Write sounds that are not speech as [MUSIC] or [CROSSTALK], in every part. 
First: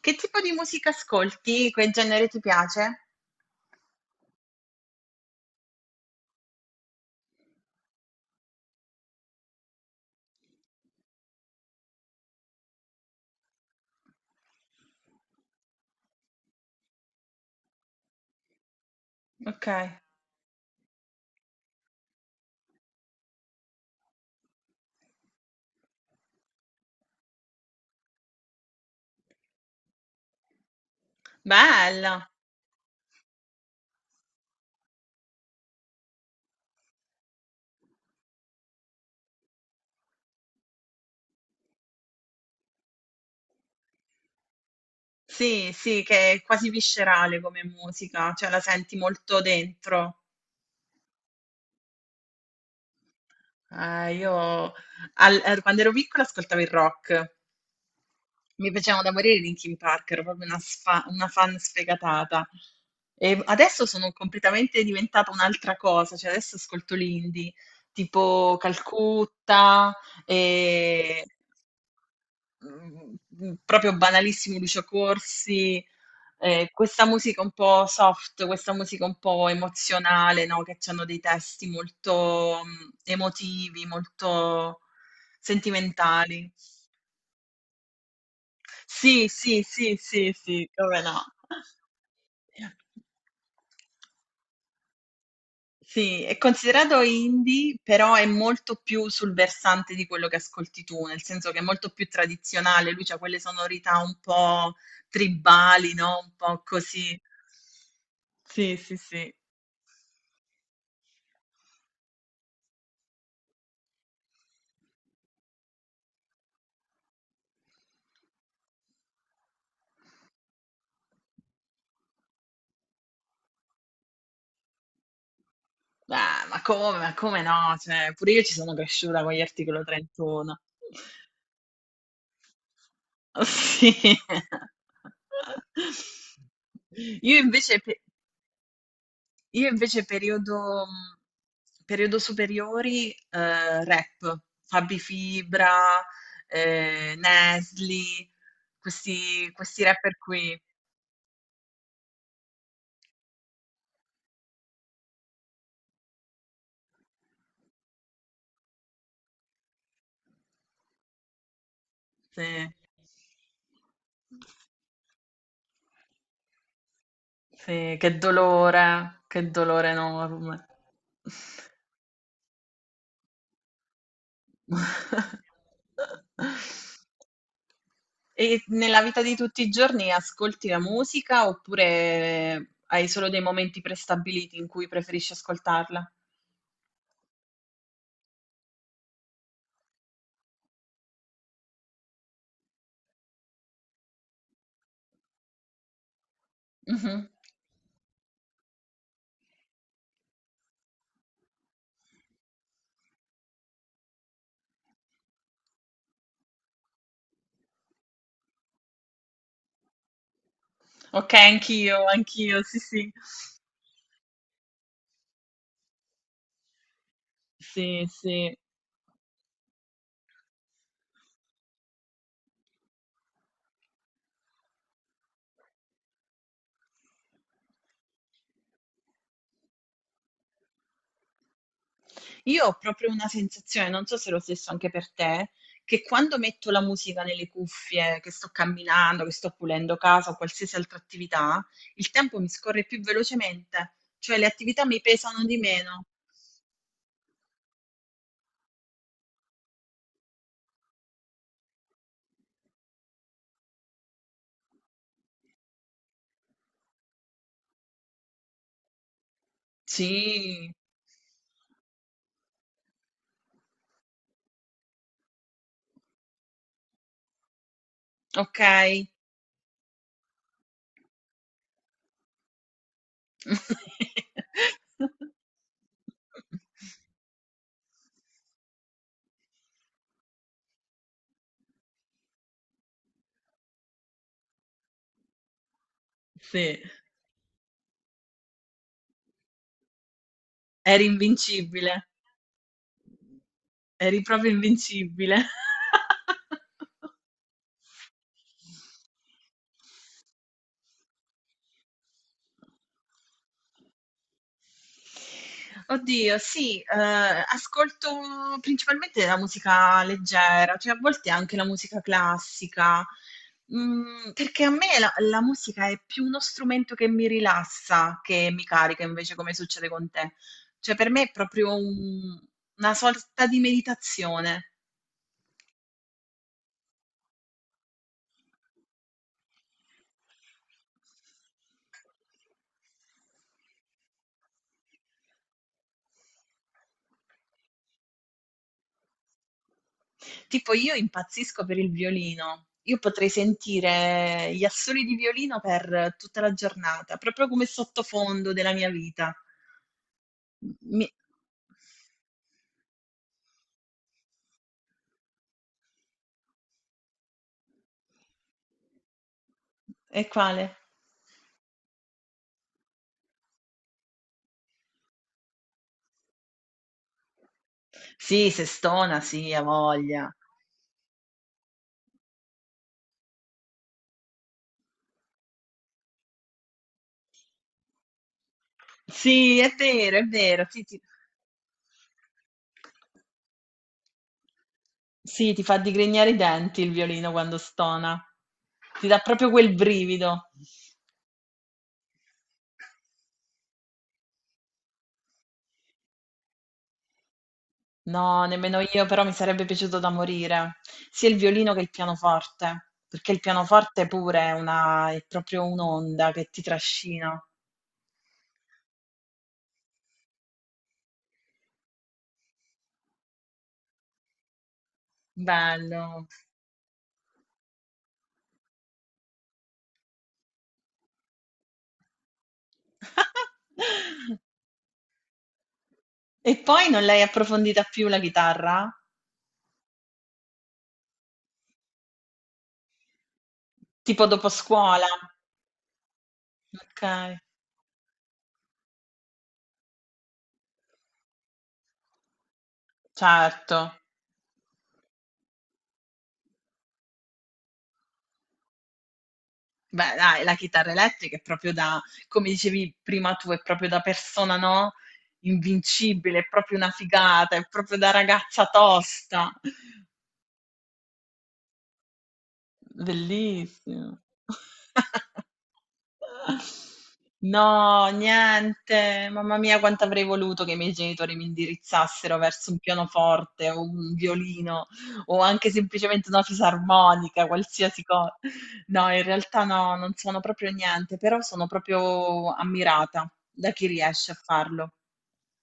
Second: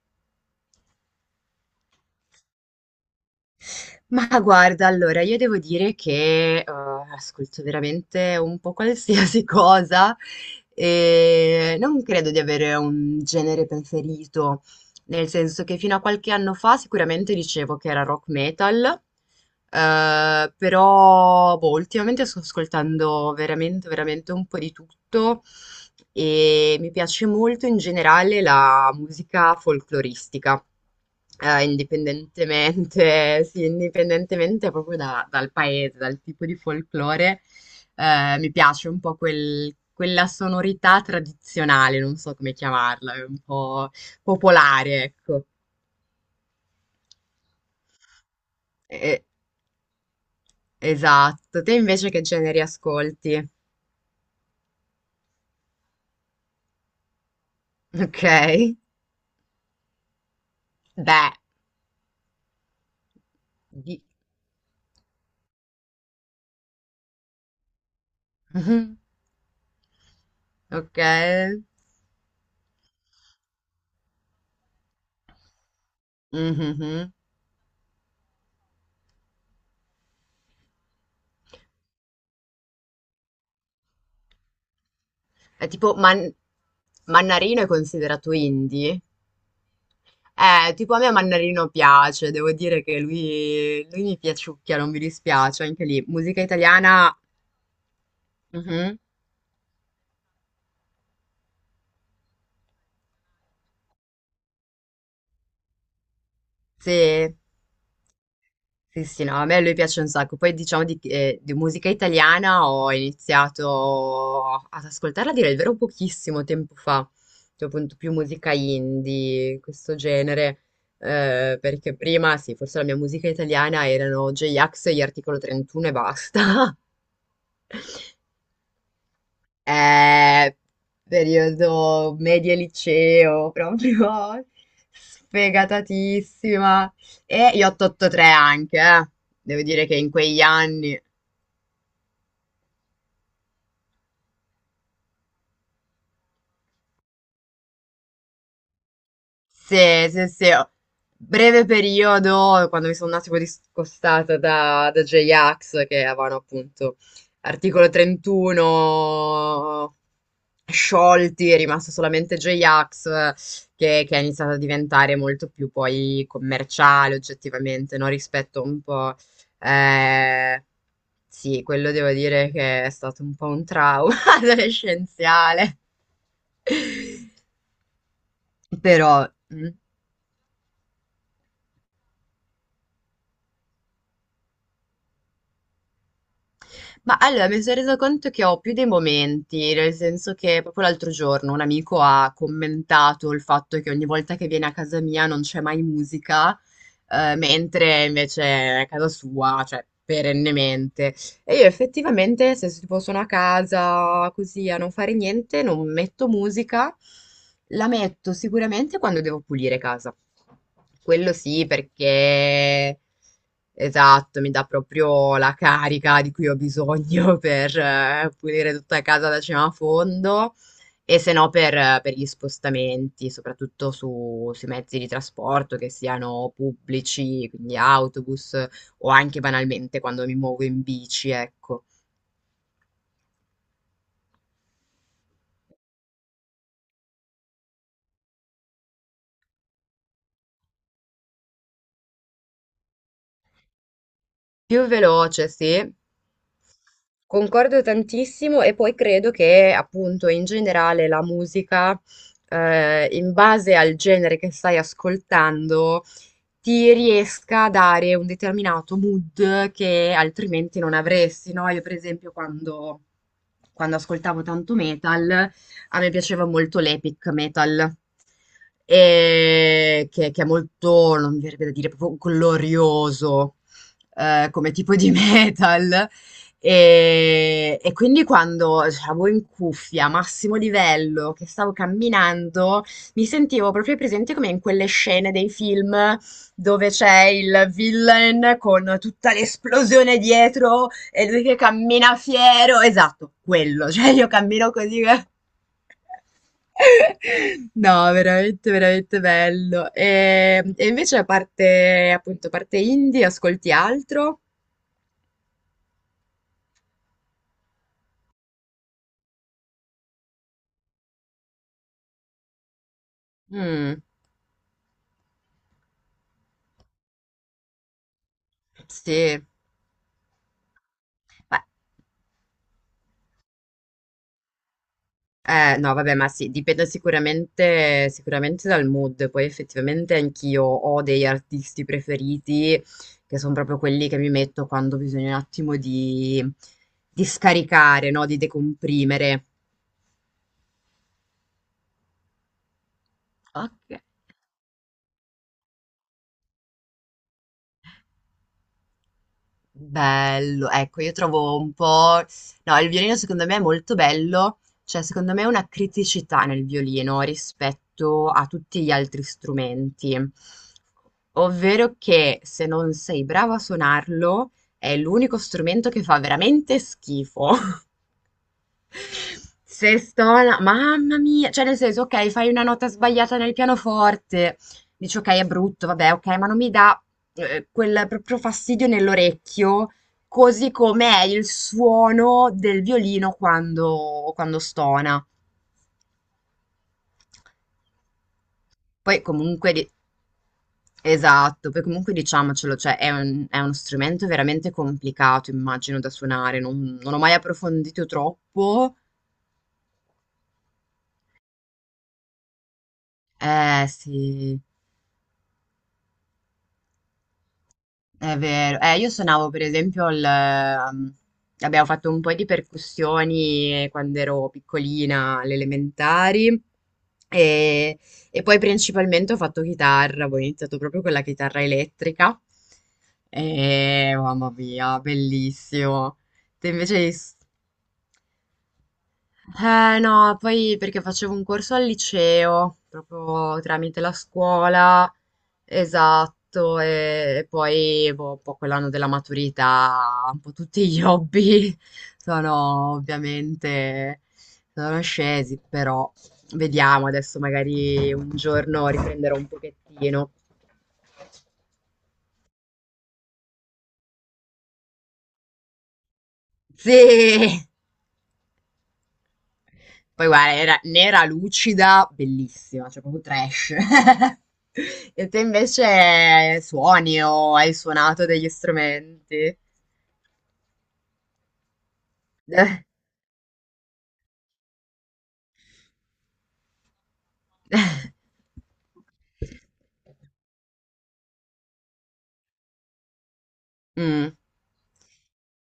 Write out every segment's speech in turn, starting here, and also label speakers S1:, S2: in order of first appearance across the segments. S1: Che tipo di musica ascolti? Che genere ti piace?
S2: Ma guarda, allora io devo dire che, ascolto veramente un po' qualsiasi [LAUGHS] cosa e non credo di avere un genere preferito. Nel senso che fino a qualche anno fa sicuramente dicevo che era rock metal,
S1: Okay.
S2: però boh, ultimamente sto ascoltando veramente un po' di tutto e mi piace molto in generale la musica folcloristica,
S1: Bella.
S2: indipendentemente, [LAUGHS] sì, indipendentemente proprio dal paese, dal tipo di folklore, mi piace un po' quella sonorità tradizionale, non so come chiamarla, è un po' popolare, ecco.
S1: Sì, sì, che è quasi viscerale come musica, cioè la senti
S2: E-
S1: molto dentro.
S2: esatto. Te invece che generi ascolti?
S1: Io al er quando ero piccola ascoltavo il rock.
S2: Ok.
S1: Mi piacevano da morire i Linkin Park, ero proprio una
S2: Beh,
S1: fan sfegatata. E adesso
S2: di-
S1: sono completamente diventata un'altra cosa, cioè adesso ascolto l'indie,
S2: [LAUGHS]
S1: tipo
S2: Mhm.
S1: Calcutta,
S2: Ok.
S1: ehm proprio banalissimo Lucio Corsi, questa
S2: Mhm.
S1: musica un po' soft, questa musica un po' emozionale, no? Che hanno dei testi molto emotivi, molto
S2: È tipo Man-
S1: sentimentali.
S2: Mannarino è considerato indie?
S1: Sì, sì, sì, sì, sì,
S2: Tipo a
S1: come
S2: me
S1: no.
S2: Mannarino piace, devo dire che lui mi piaciucchia, non mi dispiace, anche lì.
S1: Sì, è
S2: Musica
S1: considerato
S2: italiana,
S1: indie, però è molto
S2: mhm.
S1: più sul versante di quello che ascolti tu, nel senso che è molto più tradizionale, lui c'ha quelle sonorità un po' tribali, no? Un po' così.
S2: Sì.
S1: Sì, sì,
S2: Sì, sì,
S1: sì.
S2: no, a me lui piace un sacco. Poi diciamo di musica italiana ho iniziato ad ascoltarla, a dire il vero, pochissimo tempo fa, cioè appunto più musica indie, questo genere, perché prima, sì, forse la mia musica italiana erano J-Ax e gli Articolo 31 e
S1: Ah,
S2: basta. [LAUGHS]
S1: ma come no? Cioè, pure io ci sono cresciuta con gli Articolo
S2: Eh,
S1: 31.
S2: periodo media liceo,
S1: [LAUGHS] Sì.
S2: proprio sfegatatissima.
S1: Io
S2: E gli
S1: invece, pe-
S2: 883 anche, eh. Devo
S1: Io
S2: dire che
S1: invece
S2: in quegli
S1: periodo,
S2: anni...
S1: periodo superiori, rap, Fabi Fibra, Nesli, questi,
S2: Sì,
S1: questi rapper
S2: sì, sì.
S1: qui.
S2: Breve periodo, quando mi sono un attimo discostata da, J-Ax, che avevano appunto articolo 31 sciolti, è rimasto solamente
S1: Sì,
S2: J-Ax, che ha iniziato a diventare molto più poi commerciale
S1: sì,
S2: oggettivamente, no? Rispetto un po'...
S1: che dolore
S2: eh,
S1: enorme.
S2: sì, quello devo dire che è stato un po' un trauma [LAUGHS] adolescenziale.
S1: [LAUGHS] E nella vita
S2: Però...
S1: di tutti i
S2: mm.
S1: giorni ascolti la musica oppure hai solo dei momenti prestabiliti in cui preferisci ascoltarla?
S2: Ma allora mi sono resa conto che ho più dei momenti, nel senso che proprio l'altro giorno un amico ha commentato il fatto che ogni volta che viene a casa mia non c'è mai musica,
S1: Mhm.
S2: mentre invece è a casa sua, cioè perennemente. E io effettivamente se tipo sono a casa così a non fare niente, non metto musica, la metto sicuramente quando devo pulire casa. Quello
S1: Okay,
S2: sì,
S1: anch'io, anch'io, sì,
S2: perché
S1: sì.
S2: esatto, mi dà proprio la carica di cui ho bisogno [LAUGHS] per
S1: Sì, sì.
S2: pulire tutta casa da cima a fondo e se no per, per gli spostamenti, soprattutto sui mezzi di trasporto, che siano pubblici, quindi autobus o anche banalmente quando mi muovo in bici, ecco.
S1: Io ho proprio una sensazione, non so se è lo stesso anche per te, che quando metto la musica nelle cuffie, che sto camminando, che sto pulendo casa o qualsiasi altra attività, il tempo mi scorre più velocemente, cioè le attività
S2: Più
S1: mi pesano
S2: veloce,
S1: di
S2: sì.
S1: meno.
S2: Concordo tantissimo e poi credo che appunto in generale la musica, in base al genere che stai ascoltando, ti riesca a dare un determinato mood che
S1: Sì.
S2: altrimenti non avresti, no? Io per esempio quando, quando ascoltavo tanto metal, a me piaceva molto l'epic metal,
S1: Okay.
S2: e che è molto, non mi verrebbe da dire, proprio glorioso come tipo di [LAUGHS]
S1: [LAUGHS]
S2: metal. E quindi quando avevo in cuffia, massimo livello, che stavo camminando, mi sentivo proprio presente come in quelle scene dei film
S1: Sì.
S2: dove c'è il villain con tutta l'esplosione dietro
S1: Eri
S2: e lui che
S1: invincibile.
S2: cammina fiero. Esatto, quello. [LAUGHS] Cioè,
S1: Eri
S2: io
S1: proprio
S2: cammino così.
S1: invincibile.
S2: [LAUGHS] No, veramente bello. E invece a parte, appunto, a parte indie, ascolti
S1: [LAUGHS]
S2: altro?
S1: Oddio, sì, ascolto principalmente la musica leggera, cioè a volte anche la musica classica,
S2: Mm,
S1: perché a me la musica è più uno strumento che mi rilassa che mi carica, invece,
S2: sì.
S1: come succede con te. Cioè per me è
S2: Beh.
S1: proprio un una sorta di meditazione.
S2: No, vabbè, ma sì, dipende sicuramente dal mood. Poi effettivamente anch'io ho degli artisti preferiti che sono proprio quelli che mi metto quando bisogna un attimo di scaricare, no? Di decomprimere.
S1: Tipo io impazzisco per il violino. Io potrei
S2: Ok.
S1: sentire gli assoli di violino per tutta la giornata, proprio come sottofondo della mia vita.
S2: Bello, ecco,
S1: Mi
S2: io trovo un po'... No, il violino secondo me è molto bello, cioè secondo me è una criticità nel violino rispetto a tutti gli altri strumenti,
S1: E quale?
S2: ovvero che se non sei bravo a suonarlo è l'unico strumento che fa veramente schifo.
S1: Sì, se stona, sì, ha
S2: Se
S1: voglia.
S2: sto là, mamma mia, cioè nel senso, ok, fai una nota sbagliata nel pianoforte, dici ok, è brutto, vabbè, ok, ma non mi dà quel proprio fastidio
S1: Sì, è
S2: nell'orecchio,
S1: vero, è vero.
S2: così come è il suono del violino quando, quando stona.
S1: Sì, ti fa digrignare i denti il violino quando stona. Ti dà
S2: Poi
S1: proprio quel
S2: comunque,
S1: brivido.
S2: esatto, poi comunque diciamocelo, cioè è è uno strumento veramente complicato, immagino, da suonare, non ho mai approfondito
S1: No, nemmeno
S2: troppo.
S1: io, però mi sarebbe piaciuto da morire, sia il violino che il pianoforte, perché il
S2: Eh
S1: pianoforte pure è
S2: sì.
S1: una, è proprio un'onda che ti trascina.
S2: È vero, io suonavo per esempio il... abbiamo fatto un po' di percussioni quando ero piccolina, alle
S1: Bello.
S2: elementari, e, e poi principalmente ho fatto chitarra, ho iniziato proprio con la chitarra elettrica, e
S1: [LAUGHS]
S2: mamma mia, bellissimo.
S1: E
S2: Te
S1: poi
S2: invece...
S1: non
S2: hai
S1: l'hai approfondita più la chitarra?
S2: eh no, poi perché facevo un corso al liceo, proprio tramite la
S1: Tipo dopo scuola?
S2: scuola, esatto,
S1: Okay,
S2: e poi boh, un po' quell'anno della maturità, un po' tutti gli hobby [LAUGHS] sono
S1: certo.
S2: ovviamente sono scesi, però vediamo adesso magari un giorno riprenderò un
S1: Beh
S2: pochettino.
S1: dai, la chitarra elettrica è proprio da come dicevi prima tu, è proprio da persona, no, invincibile, è proprio una figata,
S2: Sì!
S1: è proprio da ragazza tosta.
S2: Poi guarda, era nera, lucida, bellissima, cioè proprio trash.
S1: Bellissimo.
S2: [LAUGHS]
S1: [LAUGHS]
S2: E te invece suoni o hai
S1: No,
S2: suonato degli
S1: niente.
S2: strumenti?
S1: Mamma mia, quanto avrei voluto che i miei genitori mi indirizzassero
S2: [LAUGHS]
S1: verso un
S2: Eh.
S1: pianoforte o un violino o anche semplicemente una fisarmonica, qualsiasi cosa. No, in realtà no, non sono proprio niente, però sono proprio ammirata da chi riesce a
S2: Mm.
S1: farlo.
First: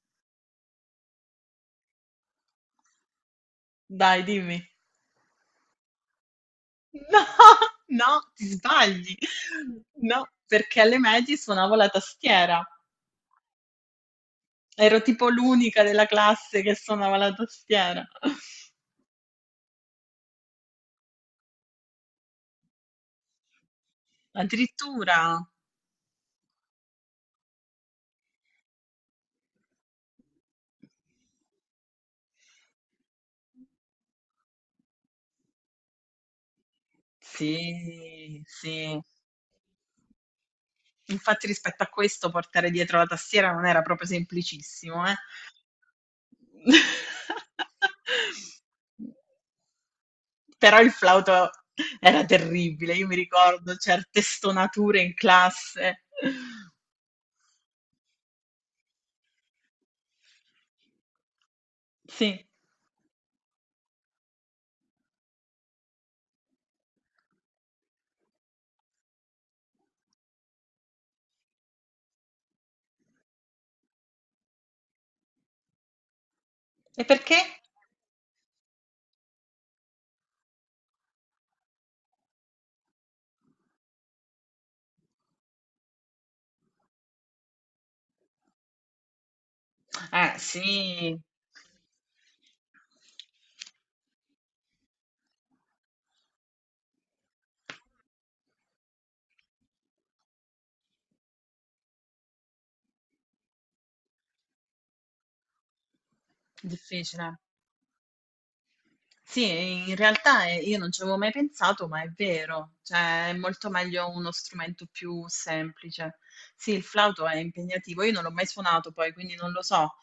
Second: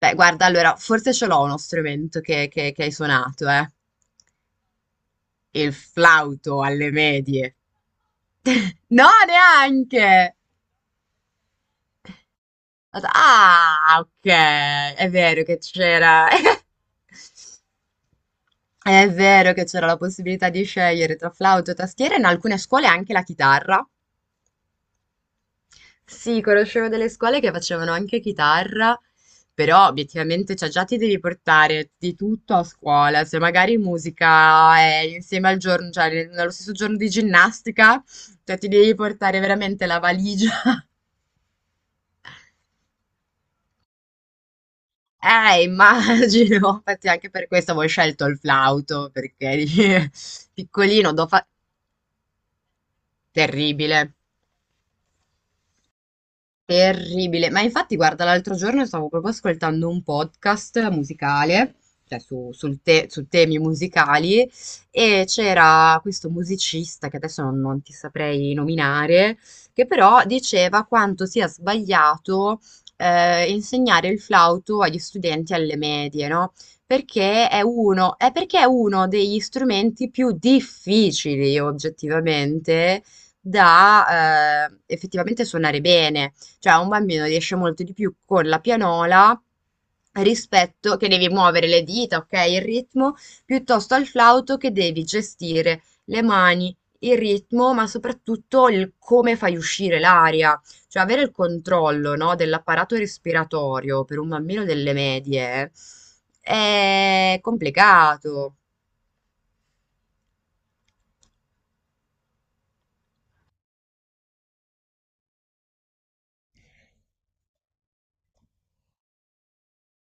S2: Beh, guarda, allora, forse ce l'ho uno strumento che, che hai suonato, eh.
S1: Dai, dimmi.
S2: Il flauto alle
S1: No,
S2: medie.
S1: [LAUGHS] no, ti
S2: No,
S1: sbagli. No,
S2: neanche!
S1: perché alle medie suonavo la tastiera.
S2: Ah, ok,
S1: Ero
S2: è
S1: tipo
S2: vero che
S1: l'unica della
S2: c'era. [LAUGHS]
S1: classe che suonava la tastiera.
S2: È vero che c'era la possibilità di scegliere tra flauto e tastiera, in alcune scuole anche la chitarra.
S1: Addirittura?
S2: Sì, conoscevo delle scuole che facevano anche chitarra, però obiettivamente cioè, già ti devi portare di tutto a scuola. Se magari musica è insieme al giorno, cioè nello stesso giorno di ginnastica,
S1: Sì,
S2: cioè ti devi
S1: sì.
S2: portare veramente la valigia. [LAUGHS]
S1: Infatti rispetto a questo portare dietro la tastiera non era proprio semplicissimo, eh.
S2: Immagino, infatti anche per questo avevo
S1: [LAUGHS]
S2: scelto il flauto, perché [LAUGHS]
S1: Però il
S2: piccolino,
S1: flauto era terribile, io mi ricordo
S2: terribile.
S1: certe stonature in classe.
S2: Terribile, ma infatti guarda, l'altro giorno stavo proprio ascoltando un podcast musicale, cioè
S1: Sì.
S2: su, su temi musicali, e c'era questo musicista che adesso non, non ti saprei nominare, che però diceva quanto sia sbagliato insegnare il flauto agli studenti alle medie, no?
S1: E perché?
S2: Perché è uno, è perché è uno degli strumenti più difficili oggettivamente da effettivamente suonare bene, cioè un bambino riesce molto di più con la pianola rispetto che
S1: Sì,
S2: devi muovere le dita, ok, il ritmo, piuttosto al flauto che devi gestire le mani, il ritmo, ma soprattutto il come fai uscire l'aria. Cioè, avere il controllo, no, dell'apparato respiratorio per un bambino delle medie è
S1: difficile.
S2: complicato.
S1: Sì, in realtà io non ci avevo mai pensato, ma è vero, cioè è molto meglio uno strumento più semplice. Sì, il flauto è impegnativo, io non l'ho mai suonato poi, quindi non lo so,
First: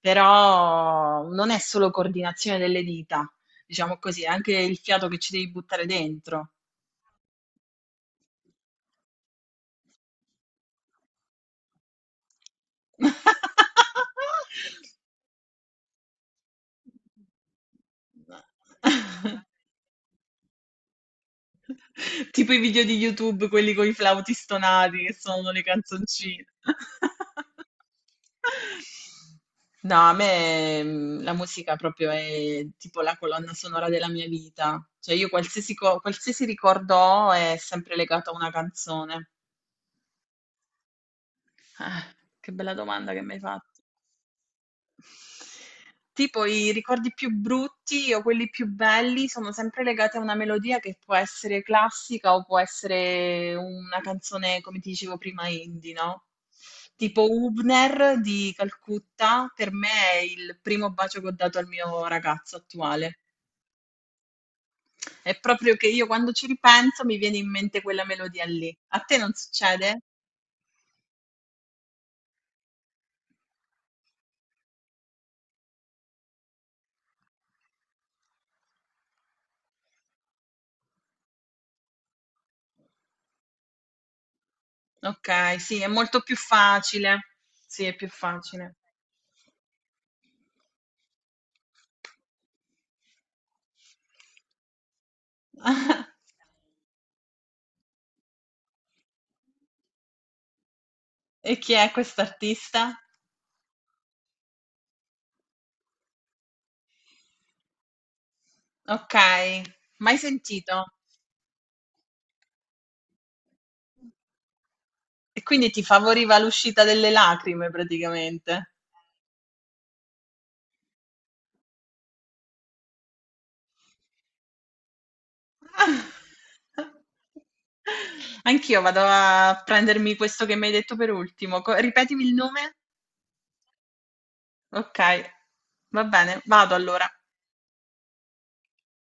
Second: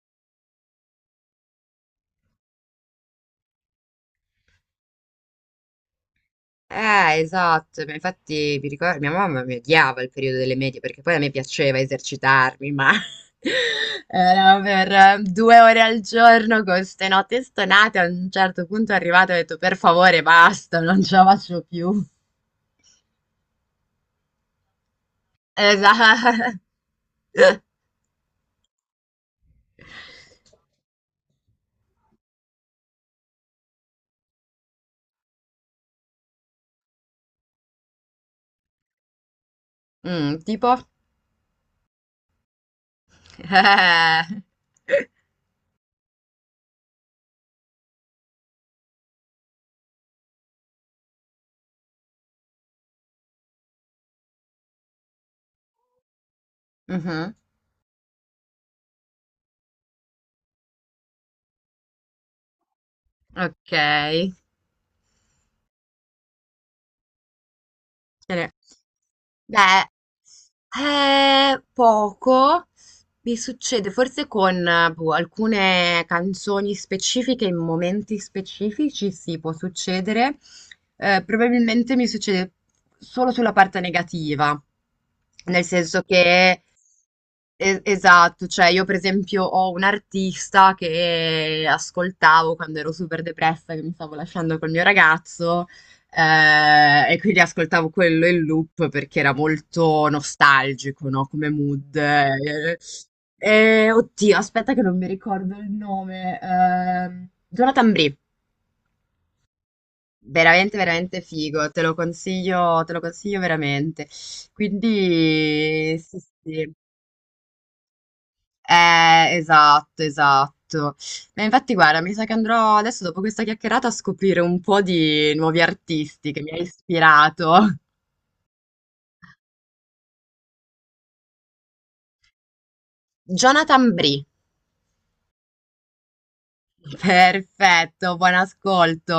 S1: però non è solo coordinazione delle dita, diciamo così, è anche il fiato che ci devi buttare dentro.
S2: Esatto, ma infatti mi ricordo, mia mamma mi odiava il periodo delle medie perché poi a me piaceva esercitarmi, ma [LAUGHS] era per 2 ore al giorno con ste note stonate, a un certo punto è arrivato e ho
S1: [LAUGHS]
S2: detto per favore basta, non ce la faccio più.
S1: [LAUGHS] Tipo i video di YouTube, quelli con i flauti stonati che sono le canzoncine.
S2: Esatto. [LAUGHS]
S1: [LAUGHS] No, a me la musica proprio è tipo la colonna sonora della mia vita. Cioè io qualsiasi ricordo ho è sempre legato a una canzone.
S2: Mm, tipo?
S1: Ah, che bella domanda che mi hai fatto.
S2: [LAUGHS]
S1: Tipo i ricordi più brutti o quelli più belli sono sempre legati a una melodia che può essere classica o può essere una canzone, come ti dicevo prima, indie, no? Tipo
S2: Mhm.
S1: Hübner di Calcutta, per me è il primo bacio che ho dato al mio ragazzo attuale.
S2: Ok.
S1: È proprio che io quando ci ripenso mi viene in mente quella melodia
S2: Eh.
S1: lì. A te non
S2: Beh,
S1: succede?
S2: poco mi succede, forse con boh, alcune canzoni specifiche, in momenti specifici, sì, può succedere. Probabilmente mi succede solo sulla parte negativa,
S1: Ok,
S2: nel
S1: sì, è
S2: senso
S1: molto più
S2: che,
S1: facile. Sì, è più
S2: esatto, cioè
S1: facile.
S2: io per esempio ho un artista che ascoltavo quando ero super depressa, che mi stavo lasciando col mio ragazzo.
S1: [LAUGHS]
S2: E quindi ascoltavo quello in loop perché era molto nostalgico, no? Come
S1: E chi è
S2: mood.
S1: quest'artista?
S2: Oddio, aspetta che non mi ricordo il nome. Jonathan Brie,
S1: Okay, mai sentito.
S2: veramente figo, te lo consiglio veramente.
S1: E quindi ti
S2: Quindi, sì,
S1: favoriva
S2: sì.
S1: l'uscita delle lacrime praticamente.
S2: Esatto, esatto. Ma infatti, guarda, mi sa che andrò adesso, dopo questa chiacchierata, a scoprire un po' di nuovi artisti che mi ha
S1: [LAUGHS]
S2: ispirato.
S1: Anch'io vado a prendermi questo che mi hai detto per ultimo. Co ripetimi il nome?
S2: Jonathan Brie.
S1: Okay, va bene, vado allora.
S2: Perfetto, buon ascolto.